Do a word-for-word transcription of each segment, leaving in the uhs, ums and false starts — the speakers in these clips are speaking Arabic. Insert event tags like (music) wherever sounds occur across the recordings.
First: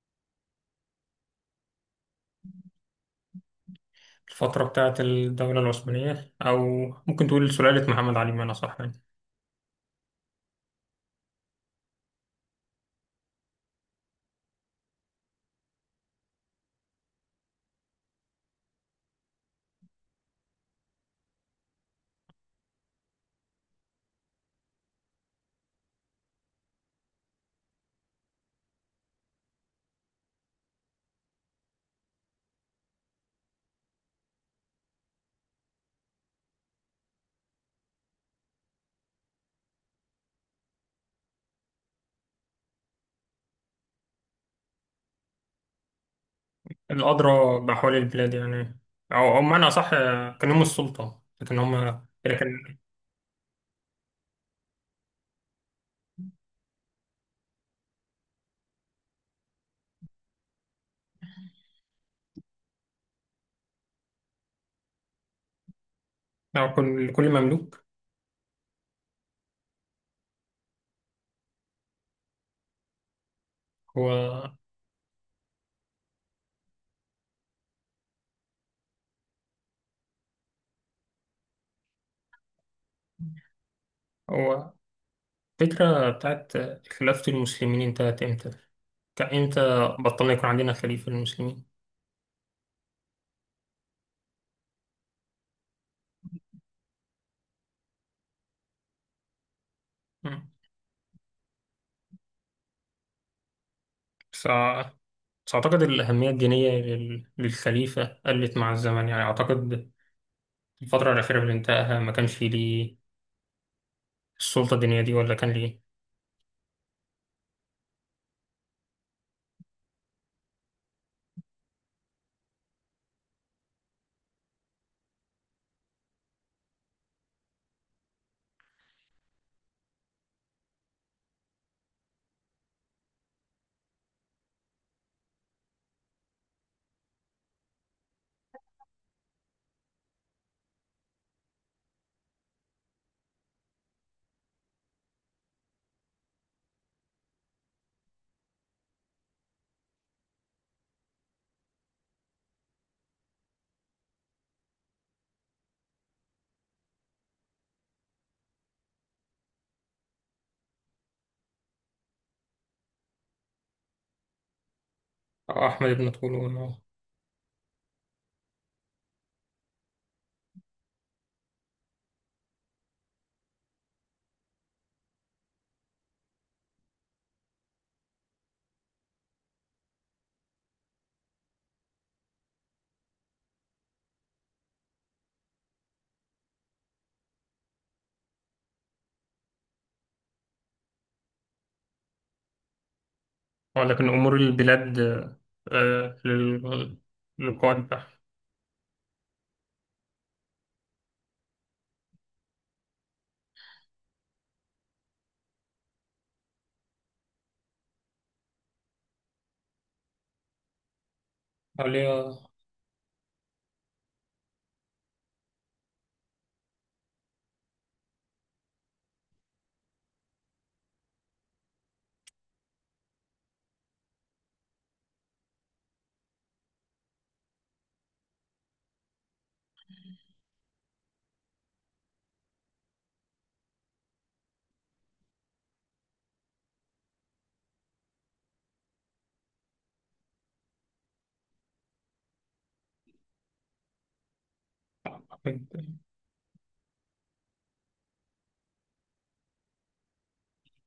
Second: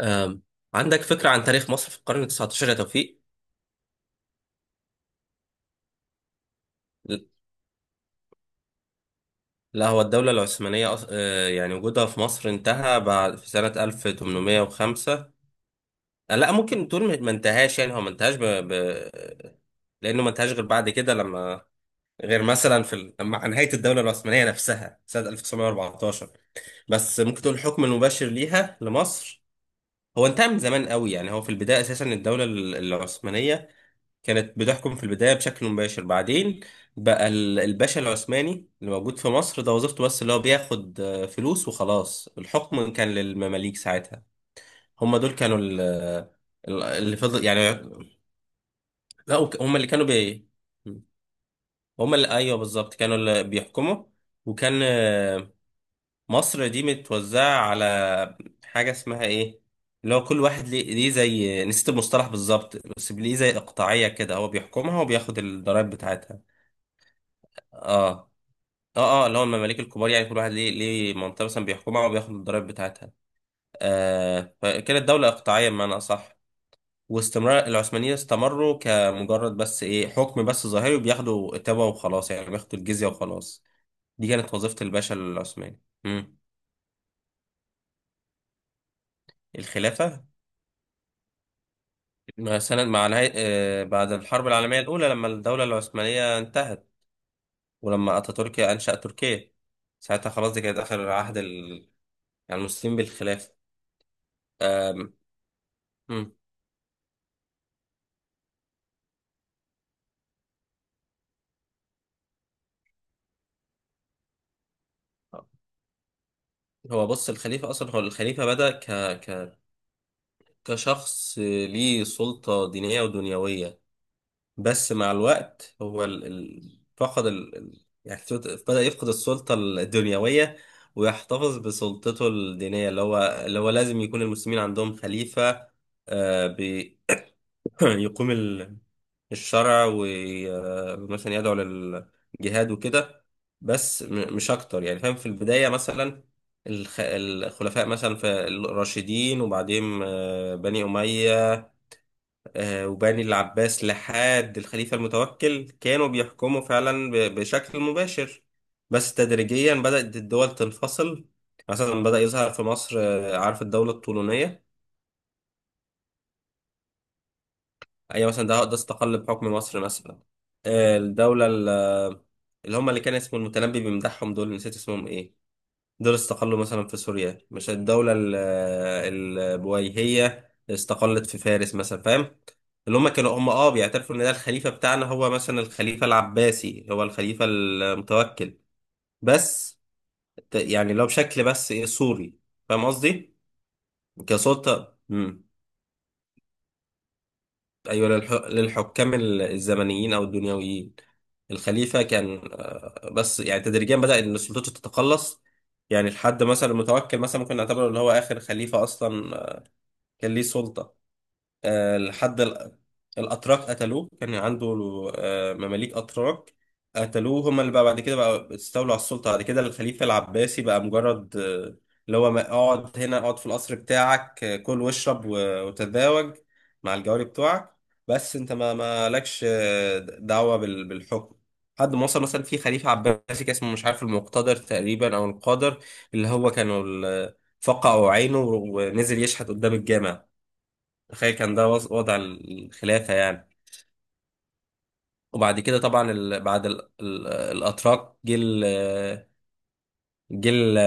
آم، عندك فكرة عن تاريخ مصر في القرن التسعتاشر يا توفيق؟ الفترة بتاعت الدولة العثمانية، أو ممكن تقول سلالة محمد علي، بمعنى صح يعني. لا، هو الدولة العثمانية أص- آه، يعني وجودها في مصر انتهى بعد في سنة ألف وتمنمية وخمسة. آه، لا، ممكن تقول ما ما انتهاش، يعني هو ما انتهاش ب... ب... لأنه ما انتهاش غير بعد كده، لما غير مثلا في ال... مع نهاية الدولة العثمانية نفسها سنة ألف وتسعمية وأربعتاشر. بس ممكن تقول الحكم المباشر ليها لمصر هو انتهى من زمان قوي، يعني هو في البداية أساسا الدولة ال- العثمانية كانت بتحكم في البداية بشكل مباشر، بعدين بقى ال- الباشا العثماني اللي موجود في مصر ده وظيفته بس، اللي هو بياخد آه، فلوس وخلاص. الحكم كان للمماليك ساعتها، هم دول كانوا ال- ال- اللي فضل الأدرى يعني. بأحوال البلاد يعني. أو لا، أو وك- بمعنى هم اللي صح. كانوا بي، كان هم السلطة لكن هم هم اللي ايوه لكن. بالظبط كانوا اللي بيحكموا. وكان آه، مصر دي متوزعة على حاجة اسمها ايه، اللي هو كل واحد ليه ليه زي، نسيت المصطلح بالظبط، بس ليه زي اقطاعية كده، هو بيحكمها وبياخد الضرايب بتاعتها. أو كل كل مملوك. اه اه اه، اللي هو المماليك الكبار، يعني كل واحد ليه ليه منطقه مثلا بيحكمها وبياخد الضرايب بتاعتها. هو آه، فكده الدوله اقطاعيه بمعنى اصح. واستمرار العثمانيين استمروا كمجرد بس ايه، حكم بس ظاهري وبياخدوا تبع وخلاص، يعني بياخدوا الجزيه وخلاص. دي كانت هو وظيفه الباشا العثماني. الفكرة امم بتاعت خلافة المسلمين انتهت إمتى؟ كإمتى؟ الخلافه بطلنا يكون عندنا خليفة للمسلمين؟ مع سنة، مع نهاية آه، بعد الحرب العالميه الاولى، لما الدوله العثمانيه انتهت، ولما اتاتورك انشأ تركيا، ساعتها مم. خلاص، دي كانت اخر عهد ال- يعني المسلمين بالخلافه. بس أع- آم، بس أعتقد مم. الأهمية الدينية لل- للخليفة قلت مع الزمن، يعني أعتقد الفترة الأخيرة اللي انتهاها ما كانش ليه السلطة الدينية دي، ولا كان ليه؟ هو بص، الخليفة أصلا، هو الخليفة بدأ ك... ك... كشخص ليه سلطة دينية ودنيوية، بس مع الوقت هو ال... ال... فقد ال... ال- يعني فت- بدأ يفقد السلطة الدنيوية ويحتفظ بسلطته الدينية، اللي هو اللي هو لازم يكون المسلمين عندهم خليفة. آه، ب... (clears throat) (laughs) يقوم ال- الشرع ومثلا يدعو للجهاد وكده، بس م- مش اكتر، يعني فاهم. في البداية مثلا الخ- الخلفاء مثلا في الراشدين، وبعدين آه، بني أمية، آه، وبني العباس لحد الخليفة المتوكل كانوا بيحكموا فعلا ب- بشكل مباشر، بس تدريجيا بدأت الدول تنفصل. مثلا بدأ يظهر في مصر، آه، عارف الدولة الطولونية؟ أو أحمد بن طولون، أه. ايوه مثلا، ده ده استقل بحكم مصر مثلا. آه، الدولة ال- اللي هم، اللي كان اسمه المتنبي بيمدحهم، دول نسيت اسمهم ايه، دول استقلوا مثلا في سوريا. مش الدولة ال- البويهية استقلت في فارس مثلا، فاهم؟ اللي هم كانوا هم اه بيعترفوا ان ده الخليفة بتاعنا، هو مثلا الخليفة العباسي هو الخليفة المتوكل، بس ت- يعني لو بشكل، بس إيه، سوري، فاهم قصدي؟ آه، لكن أمور كسلطة، البلاد. آه، لل- للقائد ده. أيوة للح... للحكام ال- الزمنيين أو الدنيويين، الخليفة كان آه، بس يعني تدريجيا بدأ إن السلطات تتقلص. يعني لحد مثلا المتوكل، مثلا ممكن نعتبره اللي هو آخر خليفة أصلا آه، كان ليه سلطة، آه، عليا. لحد ال- الأتراك قتلوه. كان عنده آه، مماليك أتراك قتلوه، هما اللي بقى بعد كده بقى استولوا على السلطة. بعد كده الخليفة العباسي بقى مجرد آه، اللي هو ما- اقعد هنا، اقعد في القصر بتاعك، آه، كل واشرب و- وتتزوج مع الجواري بتوعك، بس انت ما ما لكش آه، دعوة بال- بالحكم، لحد ما وصل مثلا في خليفة عباسي كان اسمه، مش عارف، المقتدر تقريبا أو القادر، اللي هو كانوا ال- فقعوا عينه ونزل يشحت قدام الجامع. تخيل كان ده وض- وضع الخلافة يعني. وبعد أحمد. كده طبعا ال... بعد ال... ال... الأتراك، جه ال... جه ال...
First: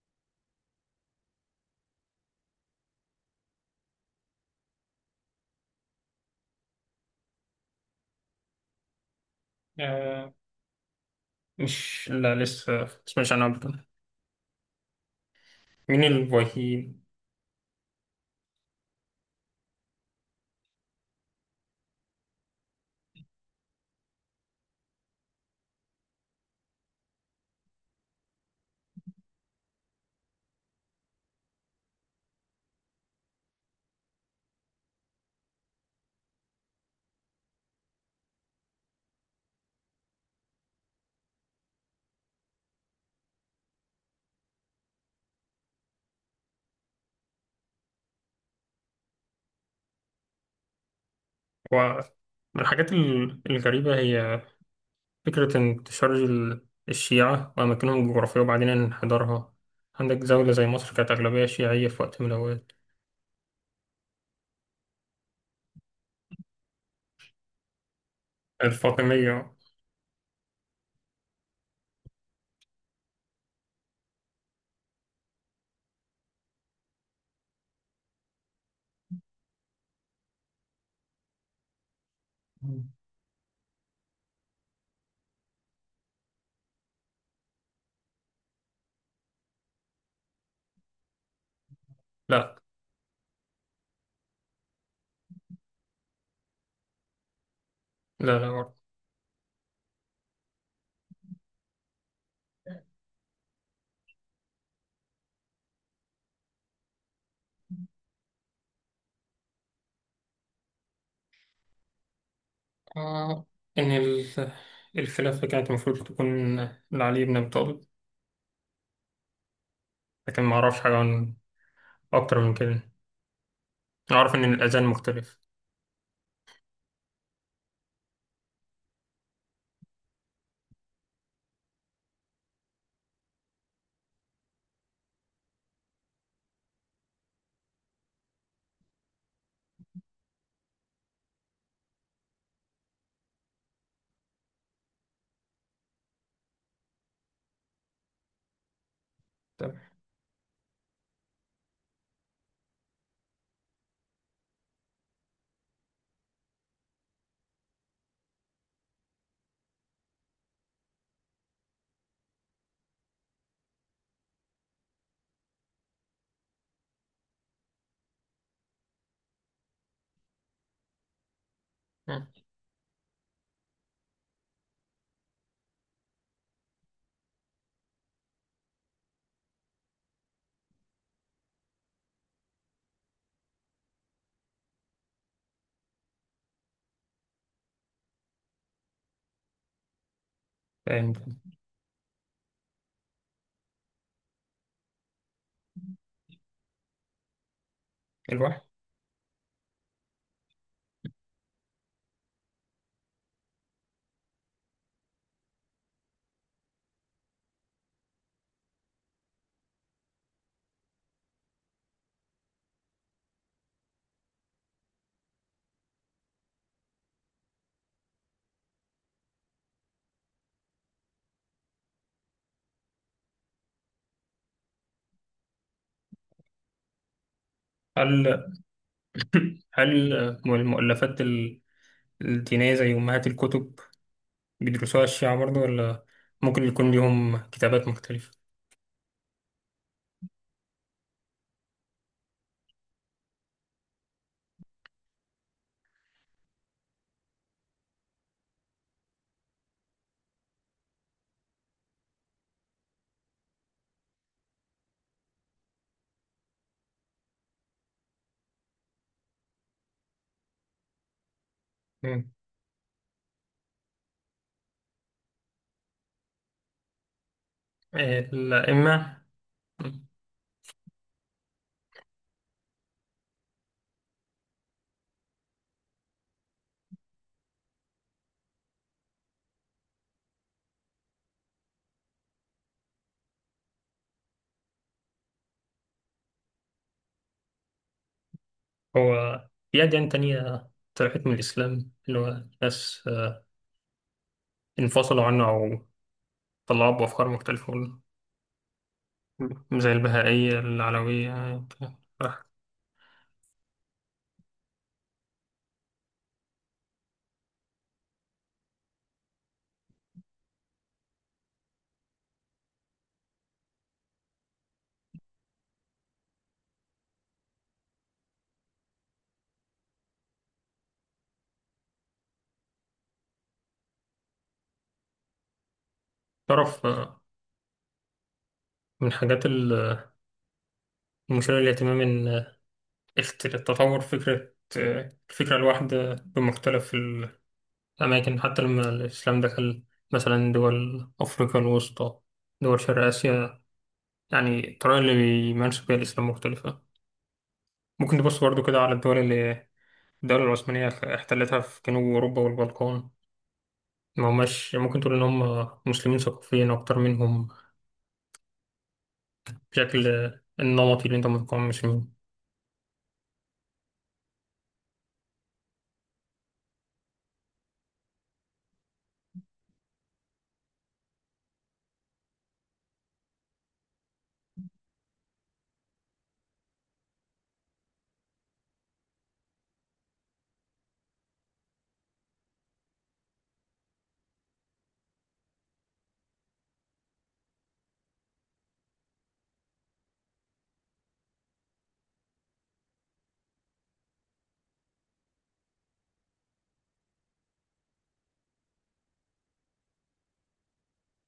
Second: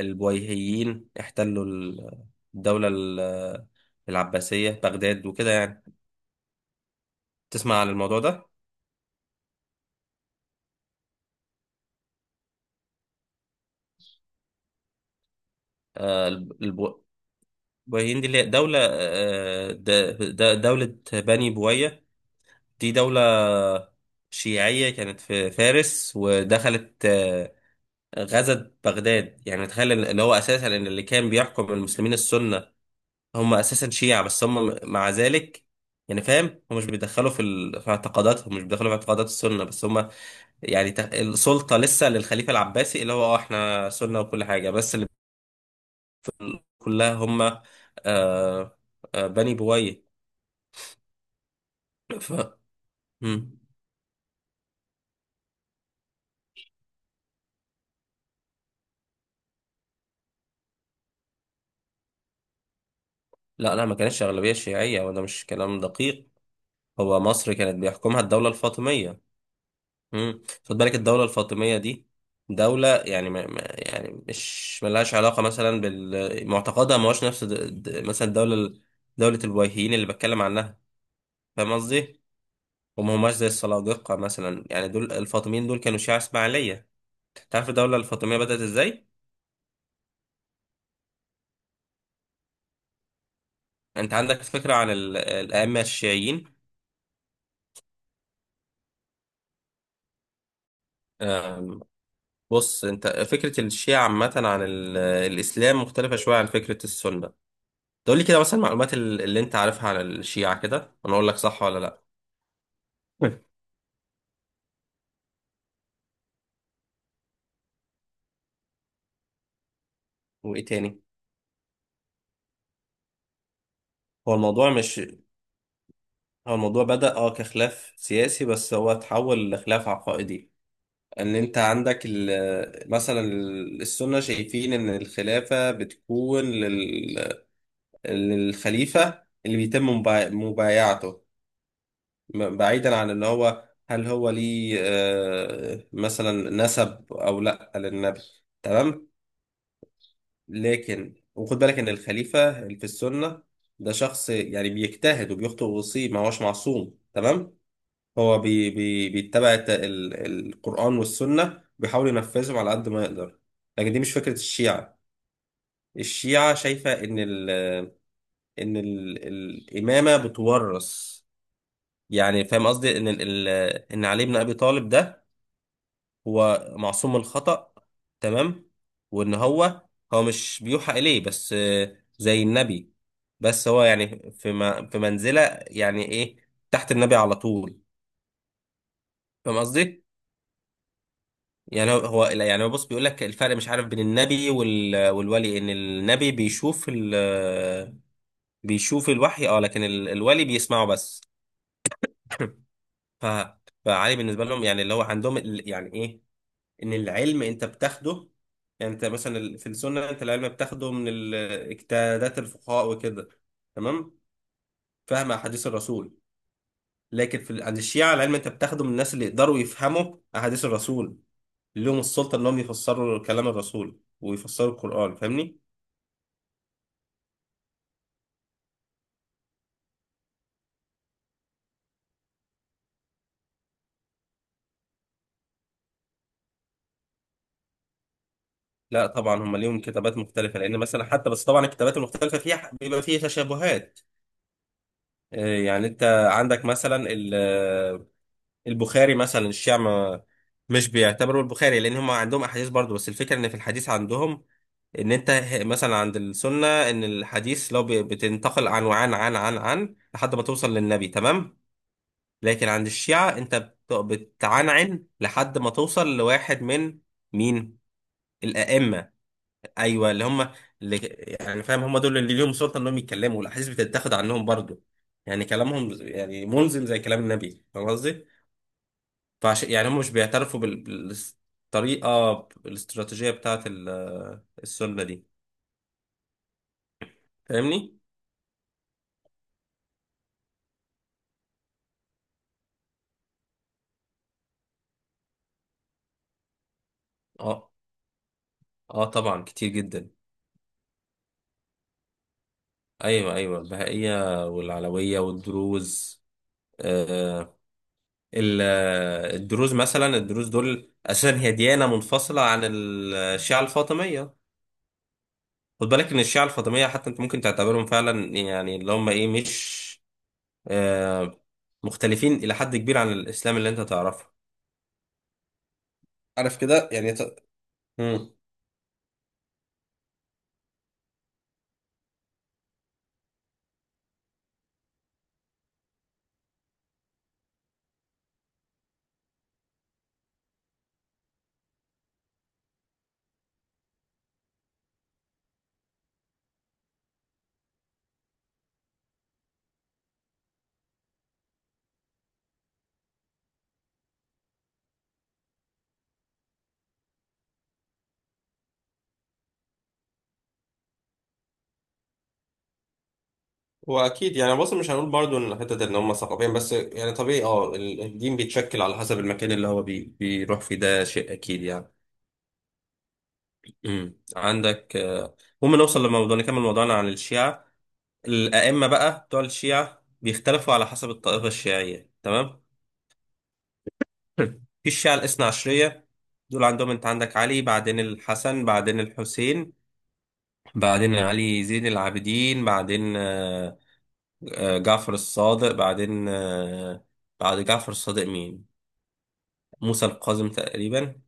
البويهيين احتلوا ال- الدولة ال- العباسية بغداد وكده يعني. تسمع عن الموضوع ده؟ آه، مش، لا لسه. مش أنا أبدا. مين آه الب- الفايكين؟ البو- البويهيين دي اللي هي دولة، آه، د- د- دولة بني بويه، دي دولة شيعية كانت في فارس، ودخلت آه، غزت بغداد. يعني تخيل إن- اللي هو أساسا إن اللي كان بيحكم المسلمين السنة هم اساسا شيعة، بس هم مع ذلك يعني فاهم، هم مش بيدخلوا في ال- في اعتقاداتهم، مش بيدخلوا في اعتقادات السنة، بس هم يعني تخ- السلطة لسه للخليفة العباسي، اللي هو اه احنا سنة وكل حاجة، بس اللي كلها هم آه، آه بني بويه. هو ف... من الحاجات ال- مم. الغريبة، هي فكرة انتشار ال- الشيعة وأماكنهم الجغرافية وبعدين انحدارها. عندك زولة زي مصر كانت أغلبية شيعية في وقت من الأوقات. لا لا، ما كانتش أغلبية شيعية، وده مش كلام دقيق. هو مصر كانت بيحكمها الدولة الفاطمية. الفاطمية. امم، خد بالك الدولة الفاطمية دي دولة يعني ما ما- يعني مش ملهاش علاقة مثلا بال معتقدها، ما هوش نفس د- د- مثلا الدولة ال- دولة الوهيين اللي بتكلم عنها، فاهم قصدي؟ وما هماش زي السلاجقة مثلا. يعني دول الفاطميين دول كانوا شيعة إسماعيلية. أنت عارف الدولة الفاطمية بدأت إزاي؟ لا أنت عندك فكرة عن ال- الأئمة الشيعيين؟ لا لا. آه، بص أنت، فكرة الشيعة عامة عن ال- الإسلام مختلفة شوية عن فكرة السنة. تقول لي كده مثلا المعلومات ال- اللي أنت عارفها عن الشيعة كده، وأنا أقول لك صح ولا لأ. آه، (laughs) إن ال- الخلافة كانت المفروض تكون لعلي بن أبي طالب، لكن ما وايه أعرفش حاجة تاني؟ عن أكتر من كده. أعرف هو إن الموضوع الأذان مش مختلف. هو الموضوع بدأ اه كخلاف سياسي، بس هو اتحول لخلاف عقائدي. ان انت عندك ال- مثلا ال- السنة شايفين ان الخلافة بتكون لل... للخليفة اللي بيتم مبا- مبايعته، م- بعيدا عن اللي هو هل هو ليه آه، مثلا نسب او لا للنبي، تمام. تمام. لكن وخد بالك ان الخليفه اللي في السنه ده شخص، يعني بيجتهد وبيخطئ ويصيب، ما هوش معصوم، تمام. هو بي بي بيتبع الت- ال- القران والسنه، وبيحاول ينفذهم على قد ما يقدر. لكن دي مش فكره الشيعه. الشيعه شايفه ان ال ان ال الامامه بتورث. آه، يعني فاهم قصدي، ان ال ال- ان علي بن ابي طالب ده هو معصوم من الخطأ، تمام، وان هو، هو مش بيوحى اليه بس آه، زي النبي، بس هو يعني في م- في منزلة، يعني ايه، تحت النبي على طول، فاهم قصدي؟ فاهم. يعني هو هو- لا، يعني هو بص، بيقول لك الفرق، مش عارف، بين النبي وال- والولي، ان النبي بيشوف ال، الواحد. بيشوف الوحي اه، لكن ال- الولي بيسمعه بس. ف فعلي بالنسبة لهم، يعني اللي هو عندهم ال- يعني ايه، ان العلم انت بتاخده. يعني انت مثلا ال- في السنه انت العلم بتاخده من ال- اجتهادات الفقهاء وكده، تمام، فهم احاديث الرسول. لكن في ال- عند الشيعه العلم انت بتاخده من الناس اللي يقدروا يفهموا احاديث الرسول، اللي لهم السلطه انهم يفسروا كلام الرسول ويفسروا القران، فاهمني؟ هل هل المؤلفات ال- الدينية زي أمهات الكتب بيدرسوها الشيعة برضه، ولا ممكن يكون ليهم كتابات مختلفة؟ لا طبعا هم ليهم كتابات مختلفه، لان مثلا حتى بس طبعا الكتابات المختلفه فيها بيبقى فيها تشابهات. آه، يعني انت عندك مثلا البخاري مثلا، الشيعة ما- مش بيعتبروا البخاري، لان هم عندهم احاديث برضو، بس الفكره ان في الحديث عندهم، ان انت ه- مثلا عند السنه ان الحديث لو ب- بتنتقل عن وعن عن عن عن لحد ما توصل للنبي، تمام. مم. لكن عند الشيعة انت بت- بتعنعن لحد ما توصل لواحد من مين؟ الائمه، الأئمة. ايوه اللي هم، اللي يعني فاهم، هم دول اللي ليهم سلطه انهم يتكلموا، والاحاديث بتتاخد عنهم برضو، يعني كلامهم يعني ملزم زي كلام النبي، فاهم قصدي؟ فعشان يعني هم مش بيعترفوا بال- بالطريقة الاستراتيجية بتاعة ال- السنة دي، فاهمني؟ هو في أديان تانية طلعت من الإسلام، اللي هو ناس آه، انفصلوا عنه، أو طلعوا بأفكار اه مختلفة. اه طبعا كتير زي جدا. البهائية، العلوية. ايوه ايوه، البهائية والعلوية والدروز. آه ال- الدروز مثلا، الدروز دول اساسا هي ديانة منفصلة عن الشيعة الفاطمية. خد بالك ان الشيعة الفاطمية حتى انت ممكن تعتبرهم فعلا يعني اللي هم ايه، مش آه، مختلفين الى حد كبير عن الاسلام اللي انت تعرفه، عارف تعرف. كده يعني. آه، ت... من حاجات ال- المثيرة للاهتمام، إن آه، اخت- تطور فكرة آه، الفكرة الواحدة بمختلف الأماكن، حتى لما الإسلام دخل مثلا دول أفريقيا الوسطى، دول شرق آسيا، يعني الطريقة اللي بيمارسوا بيها الإسلام مختلفة. ممكن تبص برضو كده على الدول اللي الدولة العثمانية احتلتها في جنوب أوروبا والبلقان، ما هماش، ممكن تقول إن هم مسلمين ثقافيين أكتر منهم، بشكل النمطي اللي انت متقمص منه. واكيد يعني، بص مش هنقول برضو ان حته ان هم ثقافيا بس، يعني طبيعي اه ال- الدين بيتشكل على حسب المكان اللي هو بي بيروح فيه، ده شيء اكيد يعني. امم عندك آه، المهم نوصل لموضوع، نكمل موضوعنا عن الشيعه. الائمه بقى بتوع الشيعه بيختلفوا على حسب الطائفه الشيعيه، تمام. (laughs) في الشيعه الاثنا عشريه دول عندهم، انت عندك علي، بعدين الحسن، بعدين الحسين، بعدين علي زين العابدين، بعدين آه، آه، جعفر الصادق، بعدين آه، بعد جعفر الصادق مين؟ موسى القاسم تقريبا،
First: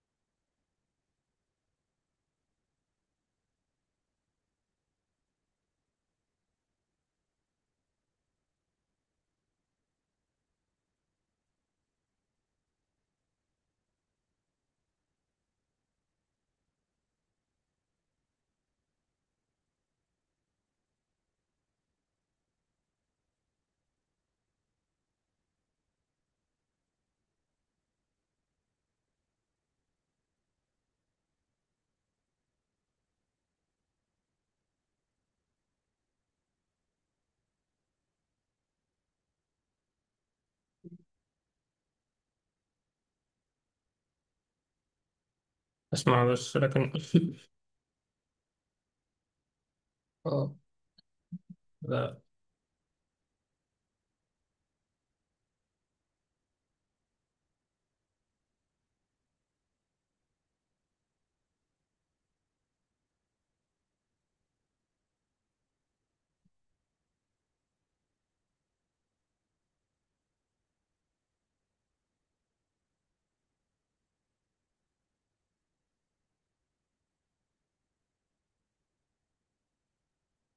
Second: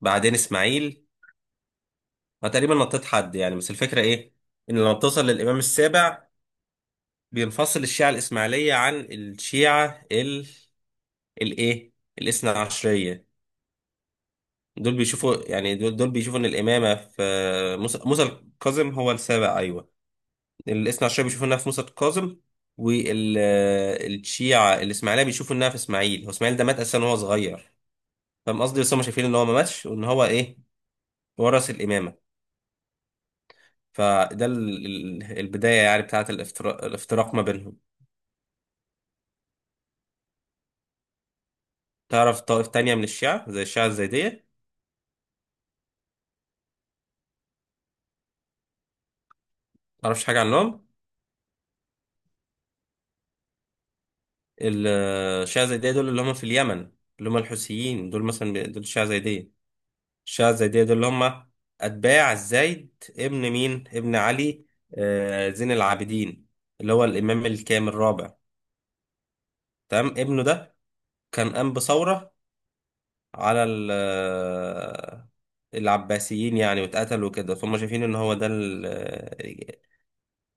بعدين اسماعيل. انا تقريبا نطيت حد يعني، بس الفكره ايه؟ ان لما بتوصل للامام السابع بينفصل الشيعه الاسماعيليه عن الشيعه ال الايه الاثنى عشريه. دول بيشوفوا يعني، دول, دول بيشوفوا ان الامامه في موسى موسى القاسم، هو السابع، ايوه. الاثنى عشريه بيشوفوا انها في موسى القاسم، والشيعه الاسماعيليه بيشوفوا انها في اسماعيل. هو اسماعيل ده مات اساسا وهو صغير، فاهم قصدي، بس هم شايفين ان هو ما ماتش، وان هو ايه، ورث الامامه. فده ال- ال- البداية يعني بتاعت الافتراق, الافتراق ما بينهم. تعرف طائف تانية من الشيعة زي الشيعة الزيدية؟ اسمع بس لكن. متعرفش (laughs) حاجة اه. عنهم؟ لا. ال- الشيعة الزيدية دول اللي هم في اليمن، اللي هم الحوثيين دول مثلا بي- دول الشيعة الزيدية. الشيعة الزيدية دول اللي هم أتباع الزيد ابن مين؟ ابن علي، آه، زين العابدين، اللي هو الإمام الكامل الرابع، تمام. ابنه ده كان قام بثورة على ال- آه، العباسيين يعني، واتقتل وكده، فهم شايفين ان هو ده ال-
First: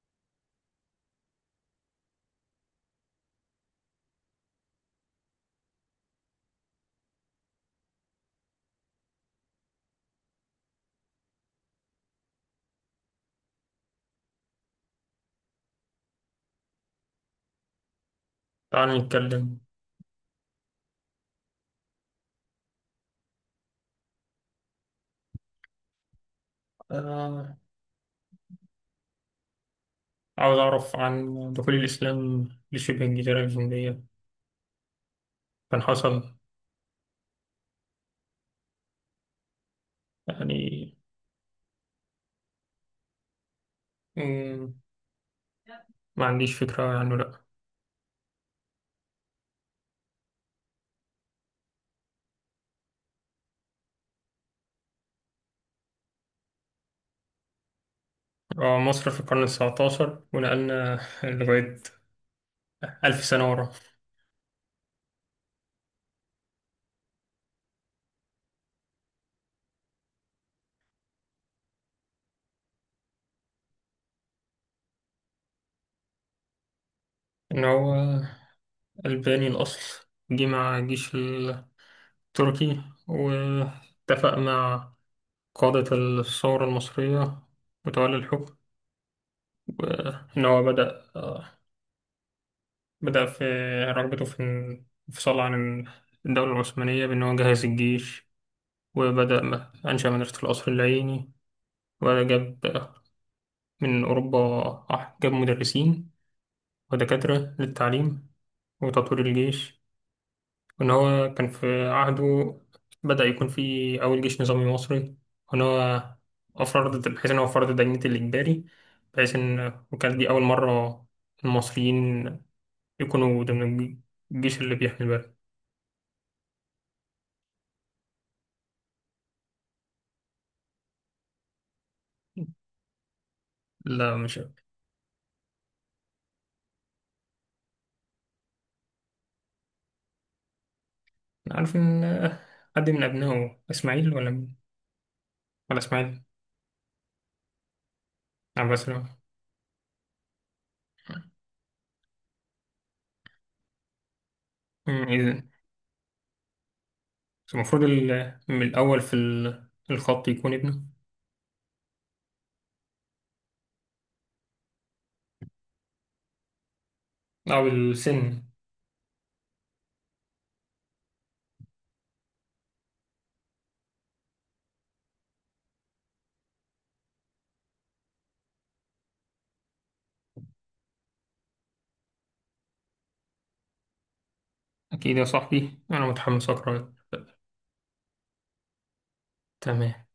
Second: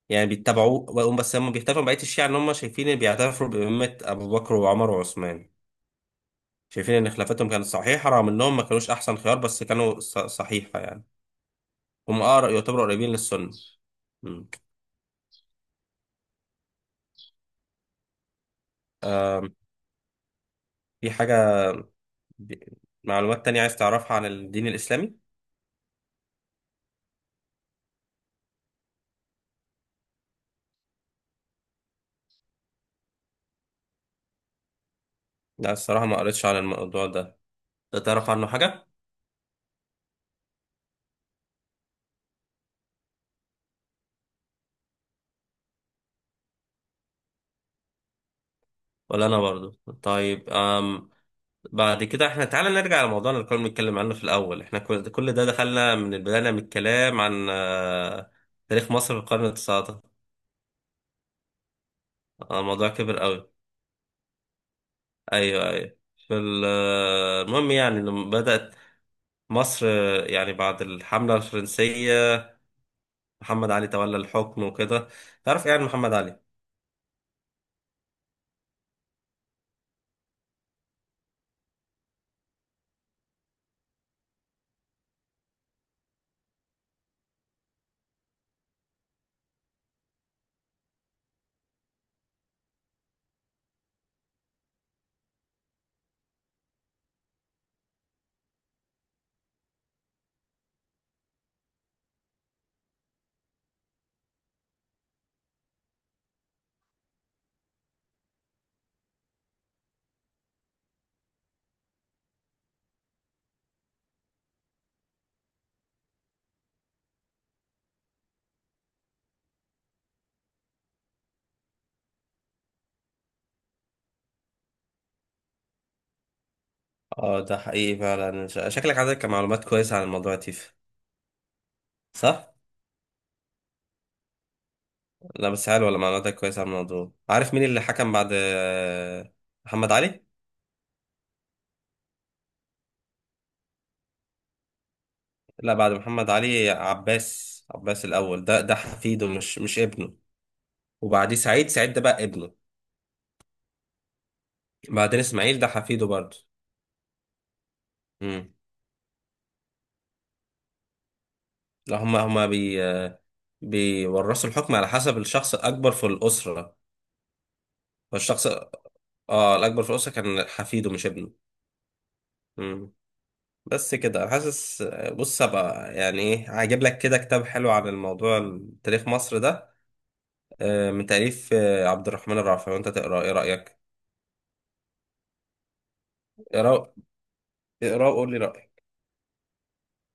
يعني بيتبعوه، وهم- بس هم بيختلفوا عن بقية الشيعة إن هم شايفين إن، بيعترفوا بإمامة أبو بكر وعمر وعثمان، شايفين إن خلافتهم كانت صحيحة رغم إنهم ما كانوش أحسن خيار، بس كانوا ص- صحيحة يعني. هم أقرب، يعتبروا قريبين للسنة. مم. تعال نتكلم. في حاجة، ب- معلومات تانية عايز تعرفها عن الدين الإسلامي؟ آه. عاوز اعرف عن دخول الاسلام لشبه الجزيرة الهندية. لا كان الصراحة ما حصل؟ قريتش عن الموضوع ده. أنت تعرف عنه حاجة؟ يعني. مم، ما عنديش فكرة عنه، لا. ولا أنا برضو. طيب أم، بعد كده احنا تعالى نرجع لموضوعنا اللي كنا بنتكلم عنه في الأول. احنا كل كل ده دخلنا من البداية من الكلام عن آه، آه، تاريخ مصر مصر في في القرن القرن التسعة عشر، التسعتاشر، ونقلنا (laughs) لغاية آه، الموضوع كبر ألف سنة قوي. ورا. أيوه أيوه. في ال- آه، المهم يعني لما بدأت مصر آه، يعني بعد الحملة الفرنسية، محمد علي تولى الحكم وكده. تعرف ايه عن محمد علي؟ إن هو ألباني الأصل، جه مع الجيش التركي، واتفق مع قادة الثورة المصرية وتولي الحكم. وإن هو بدأ آه، بدأ في رغبته في الانفصال عن الدولة العثمانية، بأن هو جهز الجيش، وبدأ م- أنشأ مدرسة القصر العيني، وجاب آه، من أوروبا، آه، جاب مدرسين ودكاترة للتعليم وتطوير الجيش. وإن هو كان في عهده بدأ يكون في أول جيش نظامي مصري. وإن هو أفرض، بحيث إن هو فرض دينة الإجباري، بحيث إن وكانت دي أول مرة المصريين يكونوا ضمن الجيش اللي بيحمي البلد. اه ده حقيقي فعلا، ش- شكلك عندك معلومات كويسة عن الموضوع يا تيف، صح؟ لا مش أنا. لا بس حلوة ولا، معلوماتك كويسة عن الموضوع. عارف مين اللي حكم بعد آه، محمد علي؟ عارف إن حد من أبنائه، إسماعيل ولا مين؟ لا، ولا بعد إسماعيل، محمد علي عباس، عباس الأول ده ده عباس لا. حفيده، مش مش ابنه. وبعديه سعيد، سعيد ده بقى ابنه. أمم، بعدين إذن إسماعيل ده حفيده برضه. المفروض ال- امم، من الأول في ال- الخط يكون ابنه. لا هما هما بي بيورثوا الحكم على حسب الشخص الأكبر في الأسرة. أو السن. فالشخص اه الأكبر في الأسرة كان حفيده مش ابنه. امم، بس كده. أنا حاسس، بص هبقى يعني إيه، هجيب لك كده كتاب حلو عن الموضوع، تاريخ مصر ده، آه، من تأليف آه، عبد الرحمن الرافعي، وأنت تقرأ. إيه رأيك؟ أكيد يا صاحبي، أنا متحمس أقرأ. اقرأ، اقرأ وقول لي رأيك. تمام